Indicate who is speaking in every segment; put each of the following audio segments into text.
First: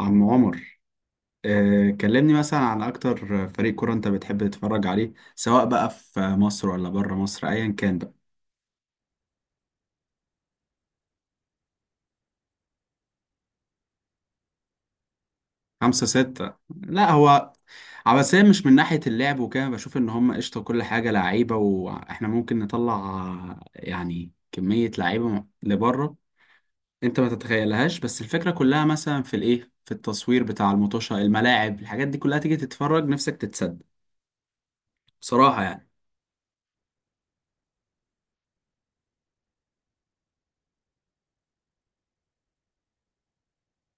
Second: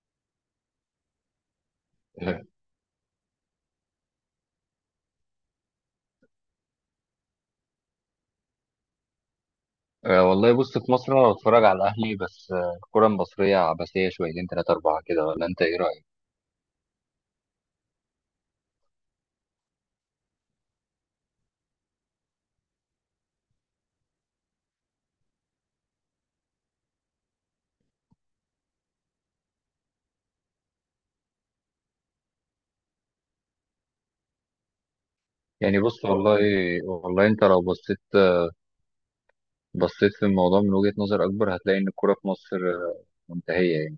Speaker 1: عم عمر، كلمني مثلا عن اكتر فريق كورة انت بتحب تتفرج عليه سواء بقى في مصر ولا بره مصر ايا كان بقى.
Speaker 2: أه والله بص، في مصر انا بتفرج على الاهلي بس. الكره المصريه عبثيه، شويتين ثلاثه اربعه كده، ولا انت ايه رايك؟
Speaker 1: خمسة ستة. لا، هو عباسية مش من ناحية اللعب وكده. بشوف ان هم قشطة كل حاجة لعيبة، واحنا ممكن نطلع يعني كمية لعيبة لبره. انت ما تتخيلهاش، بس الفكرة كلها مثلا في الايه، في التصوير بتاع المطوشة، الملاعب، الحاجات دي كلها. تيجي تتفرج، نفسك تتصدق بصراحة
Speaker 2: يعني
Speaker 1: يعني.
Speaker 2: بص والله. انت لو بصيت في الموضوع من وجهه نظر اكبر، هتلاقي ان الكره في مصر منتهيه يعني.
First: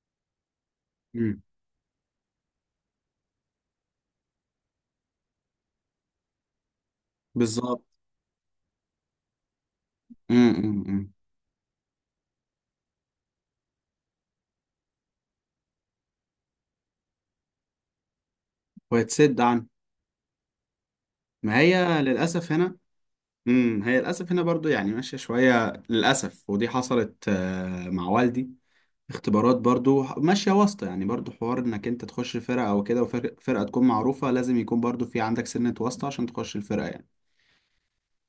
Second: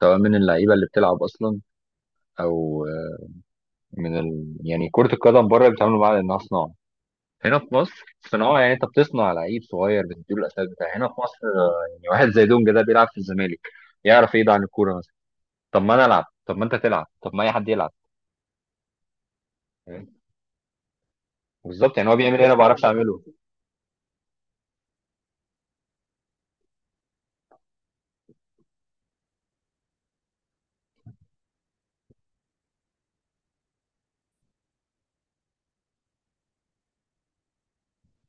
Speaker 2: سواء من اللعيبه اللي بتلعب
Speaker 1: امم
Speaker 2: اصلا، او يعني كره القدم بره بيتعاملوا معاها انها صناعه. هنا في
Speaker 1: بالظبط.
Speaker 2: مصر صناعه، يعني انت بتصنع لعيب صغير بتديله الاساس
Speaker 1: أمم،
Speaker 2: بتاعه هنا
Speaker 1: أمم.
Speaker 2: في مصر. يعني واحد زي دونجا ده بيلعب في الزمالك، يعرف ايه ده عن الكوره مثلا؟ طب ما انا العب، طب ما انت تلعب، طب ما اي حد يلعب.
Speaker 1: ويتسد عنه. ما
Speaker 2: بالظبط،
Speaker 1: هي
Speaker 2: يعني هو بيعمل ايه
Speaker 1: للأسف
Speaker 2: انا ما
Speaker 1: هنا.
Speaker 2: بعرفش اعمله؟
Speaker 1: هي للأسف هنا برضو يعني ماشية شوية للأسف، ودي حصلت مع والدي. اختبارات برضو ماشية واسطة، يعني برضو حوار انك انت تخش فرقة او كده، وفرقة تكون معروفة لازم يكون برضو في عندك سنة واسطة عشان تخش الفرقة يعني.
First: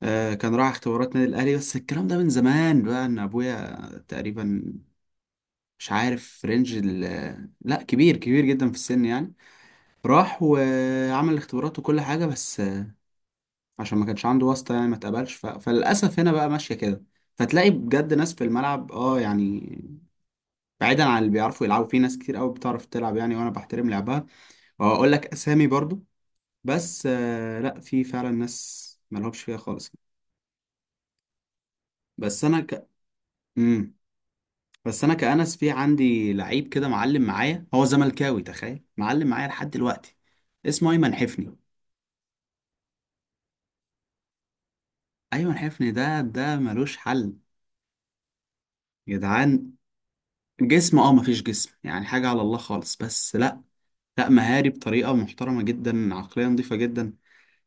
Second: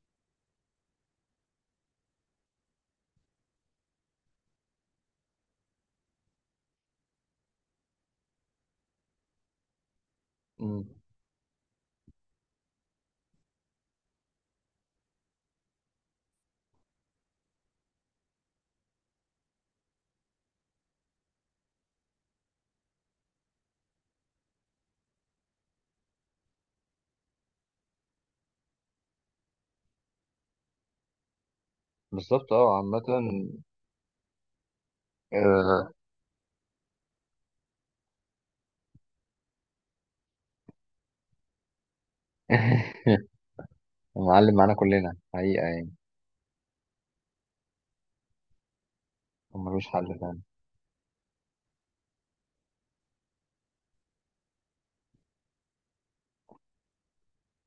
Speaker 1: آه، كان راح اختبارات نادي الاهلي، بس الكلام ده من زمان بقى. ان ابويا تقريبا، مش عارف رينج لا، كبير كبير جدا في السن يعني. راح
Speaker 2: مم.
Speaker 1: وعمل اختبارات وكل حاجة، بس عشان ما كانش عنده واسطة يعني ما اتقبلش. فللأسف هنا بقى ماشية كده. فتلاقي بجد ناس في الملعب، اه يعني بعيدا عن اللي بيعرفوا يلعبوا، في ناس كتير قوي بتعرف تلعب يعني، وانا بحترم لعبها واقول لك اسامي برضو. بس آه، لا، في فعلا ناس ملهمش فيها خالص. بس
Speaker 2: بالظبط،
Speaker 1: انا
Speaker 2: اه.
Speaker 1: ك
Speaker 2: عامة
Speaker 1: مم. بس انا كأنس، في
Speaker 2: آه،
Speaker 1: عندي لعيب كده معلم معايا، هو زملكاوي، تخيل، معلم معايا لحد دلوقتي. اسمه ايمن حفني.
Speaker 2: معلم معانا كلنا
Speaker 1: ايمن
Speaker 2: حقيقة
Speaker 1: حفني
Speaker 2: يعني.
Speaker 1: ده ملوش حل يا
Speaker 2: هو
Speaker 1: جدعان.
Speaker 2: ملوش حل فعلا.
Speaker 1: جسم، اه مفيش جسم يعني، حاجة على الله خالص، بس لا، لا، مهاري بطريقة محترمة جدا، عقلية نظيفة جدا.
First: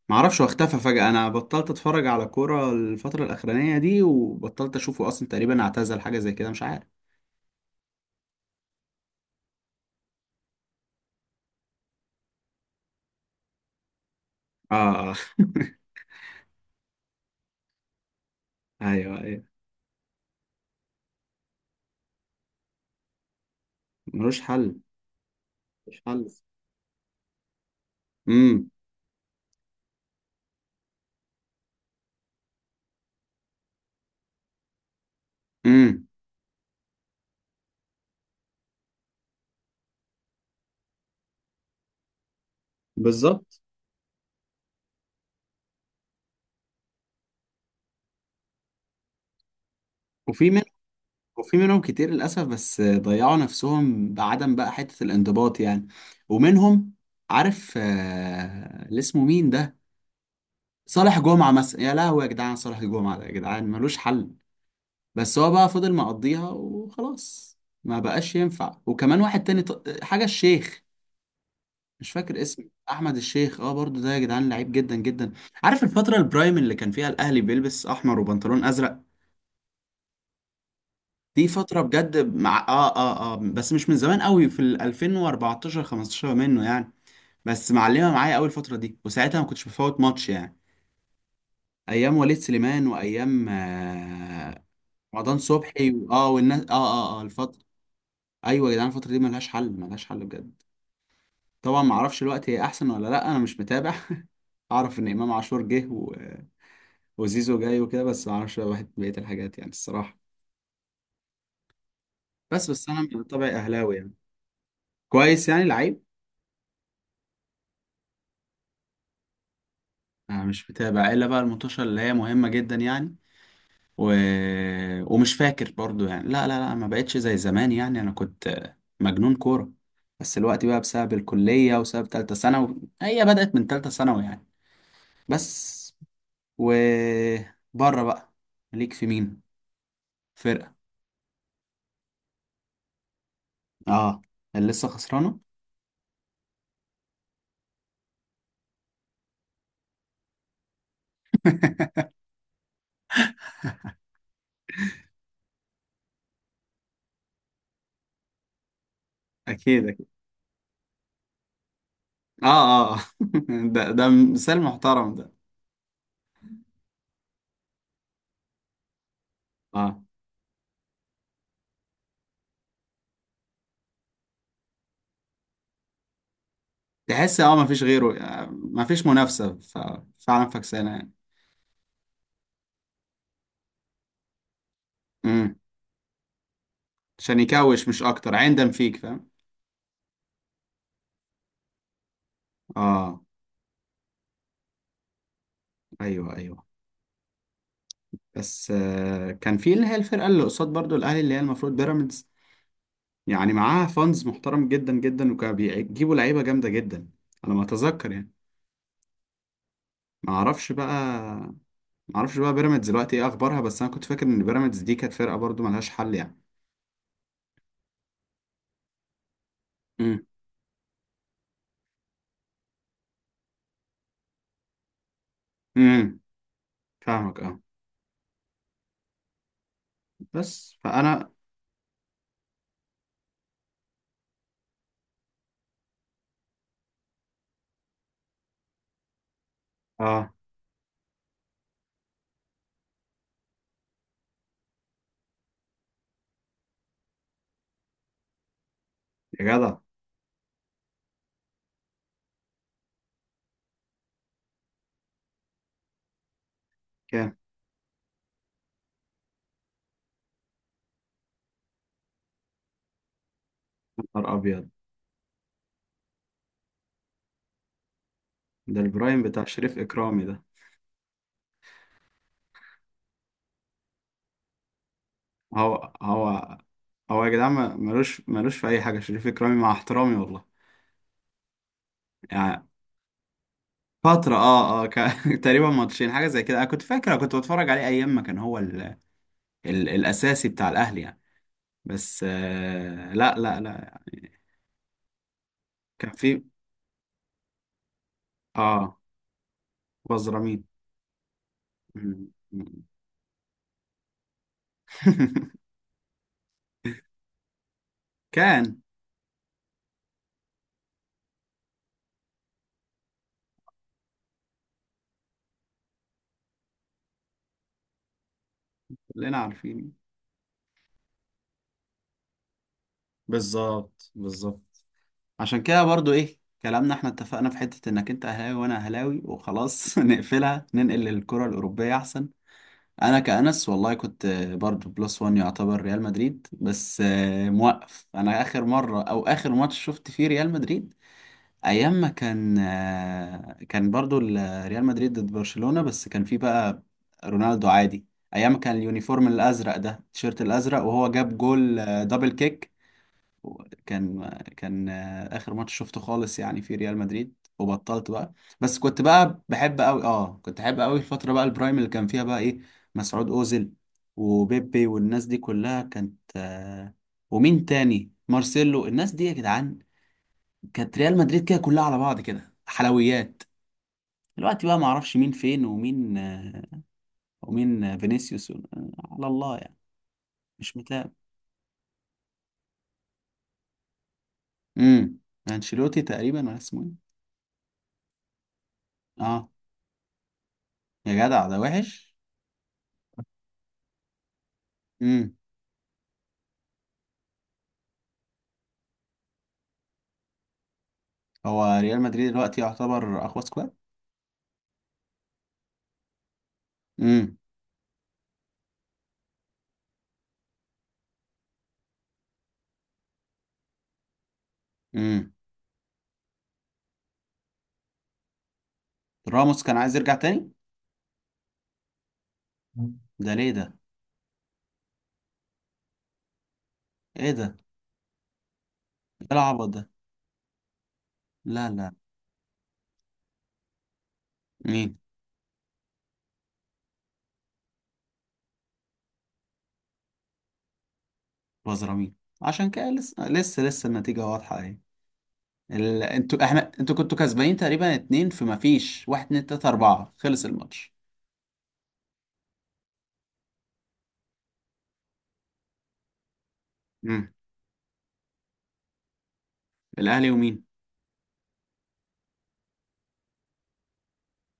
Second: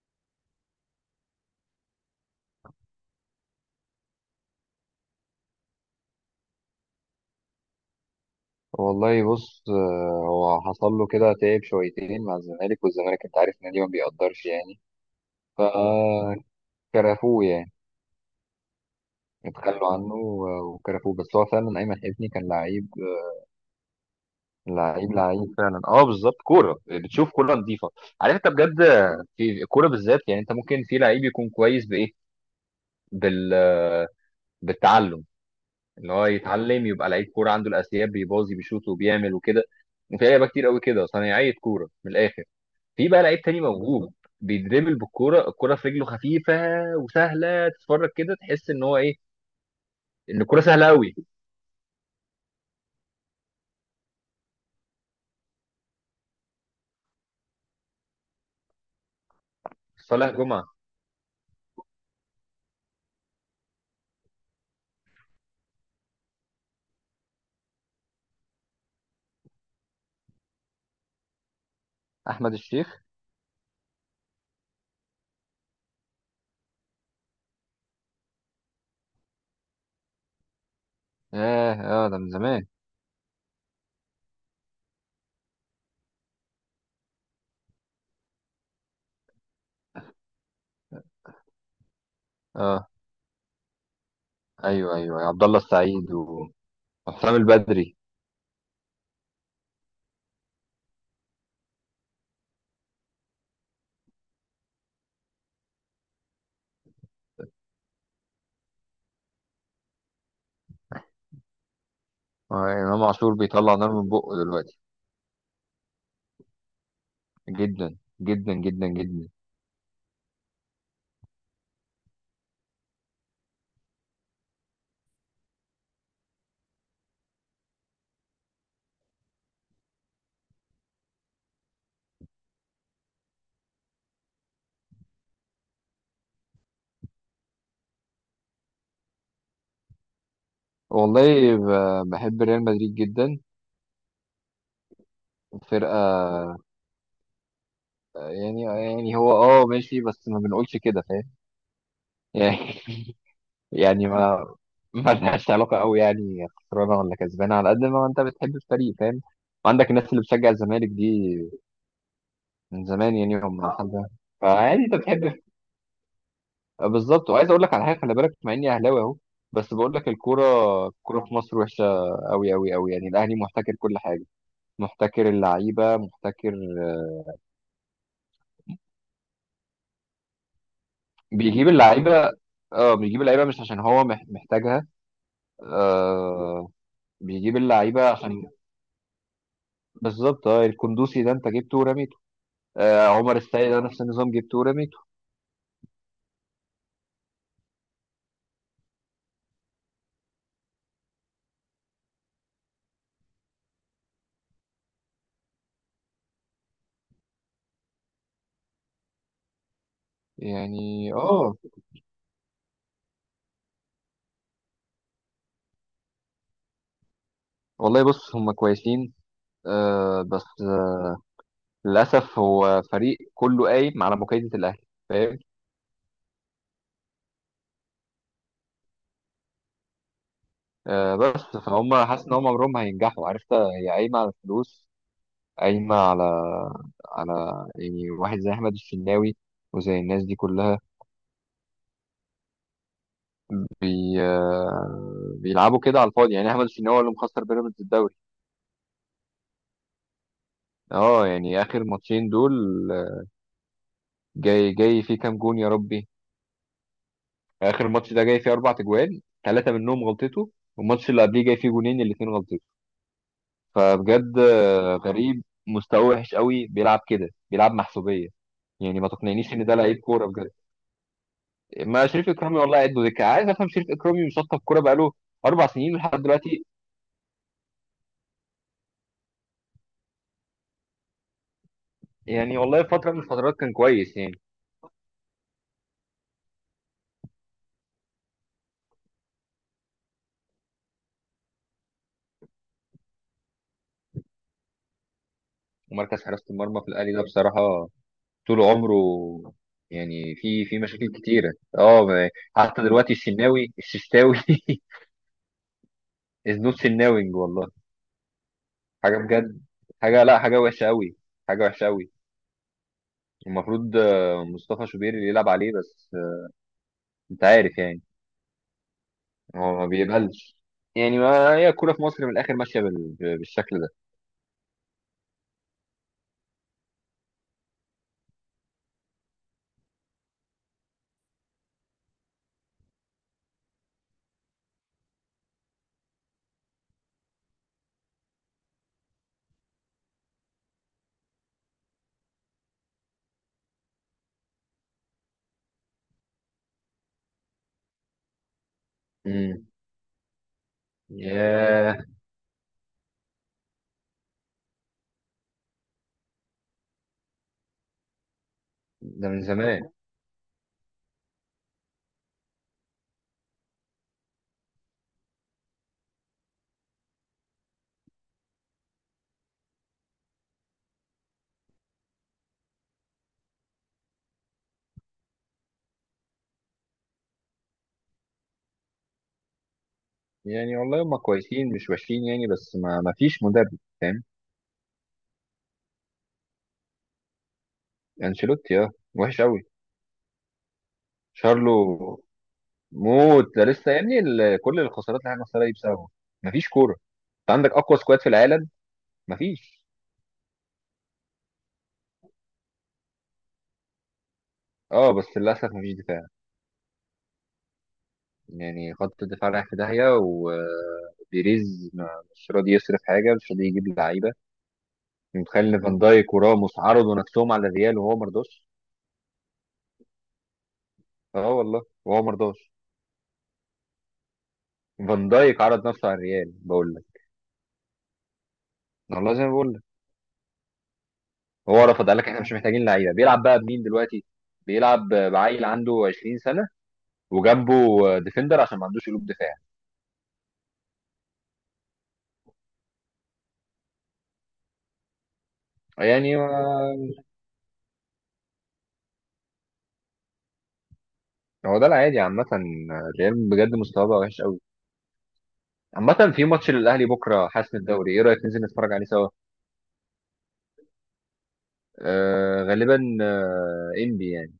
Speaker 1: معرفش هو اختفى فجأة، أنا بطلت أتفرج على كورة الفترة الأخرانية دي وبطلت أشوفه أصلا. تقريبا اعتزل، حاجة زي كده، مش عارف.
Speaker 2: والله بص، هو حصل له كده تعب شويتين مع الزمالك، والزمالك انت عارف النادي ما بيقدرش
Speaker 1: آه
Speaker 2: يعني،
Speaker 1: آه.
Speaker 2: فكرفوه يعني.
Speaker 1: أيوه، أيوه،
Speaker 2: اتخلوا عنه وكرفوه، بس هو فعلا ايمن حفني كان لعيب.
Speaker 1: ملوش حل،
Speaker 2: لعيب فعلا،
Speaker 1: ملوش
Speaker 2: اه
Speaker 1: حل.
Speaker 2: بالظبط. كوره بتشوف كوره نظيفه، عارف انت
Speaker 1: امم
Speaker 2: بجد؟ في الكوره بالذات، يعني انت ممكن في لعيب يكون كويس بايه، بال بالتعلم.
Speaker 1: امم
Speaker 2: اللي هو يتعلم يبقى لعيب كوره، عنده الاساسيات، بيباظي بيشوط وبيعمل وكده. وفي لعيبه كتير قوي كده صنايعيه كوره من الاخر. في بقى لعيب
Speaker 1: بالظبط.
Speaker 2: تاني موهوب، بيدربل بالكوره، الكوره في رجله خفيفه وسهله. تتفرج كده تحس ان هو ايه، ان
Speaker 1: وفي من
Speaker 2: الكوره سهله قوي.
Speaker 1: وفي منهم كتير للأسف، بس ضيعوا نفسهم بعدم بقى حتة الانضباط يعني. ومنهم، عارف، اللي اسمه مين ده؟
Speaker 2: صالح جمعه.
Speaker 1: صالح جمعة مثلا، يا لهوي يا جدعان، صالح جمعة ده يا جدعان ملوش حل، بس هو بقى فضل مقضيها وخلاص، ما بقاش ينفع. وكمان واحد تاني، حاجة الشيخ، مش فاكر
Speaker 2: احمد
Speaker 1: اسمه،
Speaker 2: الشيخ.
Speaker 1: احمد الشيخ، اه برضو ده يا جدعان لعيب جدا جدا. عارف الفترة البرايم اللي كان فيها الاهلي بيلبس احمر وبنطلون ازرق؟ دي
Speaker 2: اه
Speaker 1: فترة
Speaker 2: اه،
Speaker 1: بجد
Speaker 2: ده من
Speaker 1: مع
Speaker 2: زمان.
Speaker 1: بس مش من زمان قوي، في ال 2014 15 منه يعني. بس معلمة معايا قوي الفترة دي، وساعتها ما كنتش بفوت ماتش يعني. ايام وليد سليمان،
Speaker 2: اه
Speaker 1: وايام
Speaker 2: ايوه ايوه،
Speaker 1: رمضان
Speaker 2: عبد الله
Speaker 1: صبحي
Speaker 2: السعيد
Speaker 1: والناس،
Speaker 2: وحسام
Speaker 1: الفترة.
Speaker 2: البدري.
Speaker 1: ايوه يا جدعان، الفتره دي ملهاش حل، ملهاش حل بجد. طبعا ما اعرفش الوقت هي احسن ولا لا، انا مش متابع. اعرف ان امام عاشور جه وزيزو جاي وكده، بس ما اعرفش بقى بقيه الحاجات يعني، الصراحه.
Speaker 2: آه
Speaker 1: بس انا
Speaker 2: امام
Speaker 1: من
Speaker 2: عاشور
Speaker 1: طبعي
Speaker 2: بيطلع نار
Speaker 1: اهلاوي
Speaker 2: من
Speaker 1: يعني.
Speaker 2: بقه دلوقتي،
Speaker 1: كويس، يعني لعيب.
Speaker 2: جدا جدا جدا جدا.
Speaker 1: انا مش متابع، الا بقى المنتشر اللي هي مهمه جدا يعني. و... ومش فاكر برضو يعني، لا، ما بقتش زي زمان يعني. انا كنت مجنون كوره، بس الوقت بقى بسبب الكليه، وسبب تالتة ثانوي، هي بدات من تالتة ثانوي يعني. بس. وبره بقى، ليك في مين فرقة؟
Speaker 2: والله بحب ريال مدريد جدا.
Speaker 1: اه، اللي لسه خسرانة.
Speaker 2: فرقة يعني، هو اه ماشي بس ما بنقولش كده، فاهم؟ يعني يعني ما ما لهاش علاقة قوي يعني، خسرانة ولا كسبانة، على قد ما انت بتحب الفريق، فاهم؟
Speaker 1: اكيد،
Speaker 2: وعندك
Speaker 1: اكيد.
Speaker 2: الناس اللي بتشجع الزمالك دي
Speaker 1: اه
Speaker 2: من
Speaker 1: اه آه.
Speaker 2: زمان يعني، هم
Speaker 1: ده،
Speaker 2: حد.
Speaker 1: ده مثال
Speaker 2: فعادي، انت
Speaker 1: محترم ده.
Speaker 2: بتحب. بالظبط، وعايز اقول لك على حاجة، خلي بالك، مع اني اهلاوي اهو، بس بقول
Speaker 1: اه،
Speaker 2: لك الكورة. الكورة في مصر وحشة قوي قوي قوي، يعني الاهلي محتكر كل حاجة، محتكر اللعيبة، محتكر. آه،
Speaker 1: تحس اه مفيش غيره، مفيش منافسة، ففعلا فكسانة يعني.
Speaker 2: بيجيب اللعيبة. اه، بيجيب اللعيبة مش عشان هو محتاجها.
Speaker 1: امم
Speaker 2: آه
Speaker 1: عشان
Speaker 2: بيجيب
Speaker 1: يكوش، مش
Speaker 2: اللعيبه
Speaker 1: اكتر،
Speaker 2: عشان،
Speaker 1: عندم فيك فاهم.
Speaker 2: بالظبط اه. الكندوسي ده انت جبته ورميته. آه
Speaker 1: اه،
Speaker 2: عمر السيد ده نفس النظام، جبته ورميته.
Speaker 1: ايوه، ايوه. بس آه، كان في اللي هي الفرقة اللي قصاد برضو الاهلي، اللي هي المفروض بيراميدز يعني، معاها فانز محترم جدا جدا، وكانوا بيجيبوا لعيبة جامدة جدا على ما اتذكر يعني. ما اعرفش
Speaker 2: يعني
Speaker 1: بقى،
Speaker 2: اه.
Speaker 1: معرفش بقى بيراميدز دلوقتي ايه اخبارها، بس انا كنت فاكر ان بيراميدز دي كانت فرقه برضو ملهاش حل يعني.
Speaker 2: والله بص، هم كويسين آه،
Speaker 1: امم
Speaker 2: بس للاسف هو فريق كله قايم على مكايده الاهلي، فاهم؟
Speaker 1: امم فاهمك، اه، بس
Speaker 2: آه
Speaker 1: فانا،
Speaker 2: بس، فهم حاسس ان هم عمرهم ما هينجحوا. عرفت، هي قايمه على الفلوس، قايمه على يعني، واحد زي احمد الشناوي وزي الناس
Speaker 1: اه.
Speaker 2: دي كلها، بي آه، بيلعبوا كده على الفاضي. يعني احمد الشناوي هو اللي مخسر بيراميدز الدوري،
Speaker 1: يا جدع،
Speaker 2: اه. يعني اخر ماتشين دول، جاي فيه كام جون يا ربي!
Speaker 1: كام،
Speaker 2: اخر ماتش ده جاي فيه 4 تجوان، ثلاثه منهم غلطته. والماتش اللي قبليه جاي فيه جونين الاثنين غلطته.
Speaker 1: نهار
Speaker 2: فبجد
Speaker 1: ابيض،
Speaker 2: غريب، مستواه وحش قوي، بيلعب كده بيلعب محسوبيه.
Speaker 1: ده
Speaker 2: يعني ما
Speaker 1: البرايم بتاع
Speaker 2: تقنعنيش ان ده
Speaker 1: شريف
Speaker 2: لعيب
Speaker 1: اكرامي
Speaker 2: كوره
Speaker 1: ده.
Speaker 2: بجد. ما شريف اكرامي والله قد دكه، عايز افهم شريف اكرامي مشطب كوره بقاله اربع
Speaker 1: هو
Speaker 2: سنين لحد
Speaker 1: هو
Speaker 2: دلوقتي.
Speaker 1: هو يا جدعان ملوش في اي حاجه شريف اكرامي، مع احترامي والله
Speaker 2: يعني
Speaker 1: يعني.
Speaker 2: والله فتره من الفترات كان كويس
Speaker 1: فترة،
Speaker 2: يعني.
Speaker 1: تقريبا ماتشين حاجة زي كده، انا كنت فاكر، أنا كنت بتفرج عليه ايام ما كان هو ال... الاساسي بتاع الاهلي يعني. بس آه، لا يعني. كان
Speaker 2: ومركز
Speaker 1: في،
Speaker 2: حراسه المرمى في الاهلي ده بصراحه طول عمره
Speaker 1: اه،
Speaker 2: يعني
Speaker 1: بزرامين.
Speaker 2: في في مشاكل كتيرة، اه
Speaker 1: مم.
Speaker 2: حتى
Speaker 1: مم.
Speaker 2: دلوقتي، الشناوي الششتاوي از نوت سناوينج والله
Speaker 1: كان.
Speaker 2: حاجة بجد. حاجة لا حاجة وحشة قوي، حاجة وحشة قوي المفروض مصطفى شوبير اللي يلعب عليه، بس انت عارف يعني،
Speaker 1: كلنا
Speaker 2: هو ما
Speaker 1: عارفين.
Speaker 2: بيقبلش. يعني ما هي الكورة في مصر من الآخر ماشية بالشكل ده.
Speaker 1: بالظبط، بالظبط. عشان كده برضو ايه كلامنا، احنا اتفقنا في حتة انك انت اهلاوي وانا اهلاوي وخلاص. نقفلها، ننقل للكرة الاوروبية احسن. انا كأنس والله كنت برضو بلس وان، يعتبر ريال مدريد. بس آه، موقف، انا اخر مرة او اخر ماتش شفت فيه ريال مدريد، ايام ما كان كان برضو ريال مدريد ضد برشلونة. بس كان في بقى رونالدو عادي، ايام ما كان اليونيفورم
Speaker 2: امم.
Speaker 1: الازرق ده، التيشيرت الازرق، وهو جاب جول،
Speaker 2: ياه.
Speaker 1: دبل كيك. كان اخر ماتش شفته خالص يعني في ريال مدريد، وبطلت بقى. بس كنت
Speaker 2: ده
Speaker 1: بقى
Speaker 2: من
Speaker 1: بحب
Speaker 2: زمان
Speaker 1: قوي، اه، كنت احب قوي الفترة بقى، البرايم اللي كان فيها بقى ايه، مسعود اوزيل، وبيبي، والناس دي كلها كانت ومين تاني، مارسيلو، الناس دي يا جدعان، كانت ريال مدريد كده كلها على بعض كده حلويات. دلوقتي بقى ما اعرفش مين فين، ومين ومين فينيسيوس، على الله يعني. مش
Speaker 2: يعني. والله
Speaker 1: متابع.
Speaker 2: هم كويسين مش وحشين يعني، بس ما فيش مدرب فاهم.
Speaker 1: امم انشيلوتي تقريبا، ولا اسمه ايه.
Speaker 2: انشيلوتي اه وحش
Speaker 1: اه،
Speaker 2: قوي.
Speaker 1: يا جدع ده
Speaker 2: شارلو
Speaker 1: وحش.
Speaker 2: موت ده لسه يا ابني، كل الخسارات اللي
Speaker 1: امم
Speaker 2: احنا خسرها دي بسببه. مفيش كوره، انت عندك اقوى سكواد في العالم، مفيش.
Speaker 1: هو ريال مدريد دلوقتي يعتبر اقوى سكواد.
Speaker 2: اه بس للاسف مفيش دفاع،
Speaker 1: امم
Speaker 2: يعني خط الدفاع رايح في داهيه، وبيريز مش راضي يصرف حاجه، مش راضي يجيب لعيبه.
Speaker 1: امم
Speaker 2: متخيل ان فان دايك وراموس عرضوا نفسهم على الريال وهو مرضاش!
Speaker 1: راموس كان عايز يرجع تاني.
Speaker 2: اه والله، وهو مرضاش.
Speaker 1: ده ليه ده؟
Speaker 2: فان دايك عرض نفسه على الريال، بقول لك.
Speaker 1: ايه ده؟ ايه
Speaker 2: والله زي ما
Speaker 1: العبط
Speaker 2: بقول لك.
Speaker 1: ده؟ لا،
Speaker 2: هو
Speaker 1: لا.
Speaker 2: رفض، قال لك احنا مش محتاجين لعيبه. بيلعب بقى بمين دلوقتي؟
Speaker 1: مين؟
Speaker 2: بيلعب بعيل عنده 20 سنه، وجنبه ديفندر، عشان ما عندوش قلوب دفاع.
Speaker 1: بزرامين. عشان كده لسه لسه لسه النتيجة واضحة اهي.
Speaker 2: يعني
Speaker 1: انتوا، احنا، انتوا كنتوا كسبانين تقريبا اتنين، فما فيش، واحد اتنين تلاتة اربعة، خلص الماتش.
Speaker 2: هو ده العادي عامة. الريال بجد مستواه بقى وحش قوي. عامة، في ماتش للأهلي
Speaker 1: امم
Speaker 2: بكرة حسم الدوري، ايه رأيك ننزل نتفرج عليه سوا؟
Speaker 1: الاهلي ومين؟
Speaker 2: آه غالبا آه انبي يعني،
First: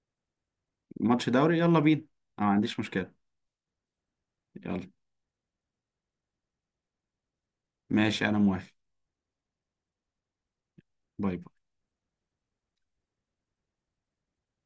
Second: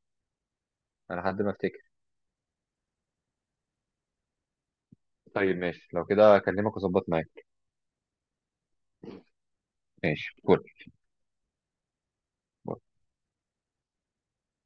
Speaker 2: على
Speaker 1: ماتش
Speaker 2: حد ما
Speaker 1: دوري، يلا
Speaker 2: افتكر.
Speaker 1: بينا، انا ما عنديش مشكلة، يلا.
Speaker 2: طيب ماشي، لو كده اكلمك واظبط معاك.
Speaker 1: ماشي، انا موافق.
Speaker 2: ماشي كول.
Speaker 1: باي باي.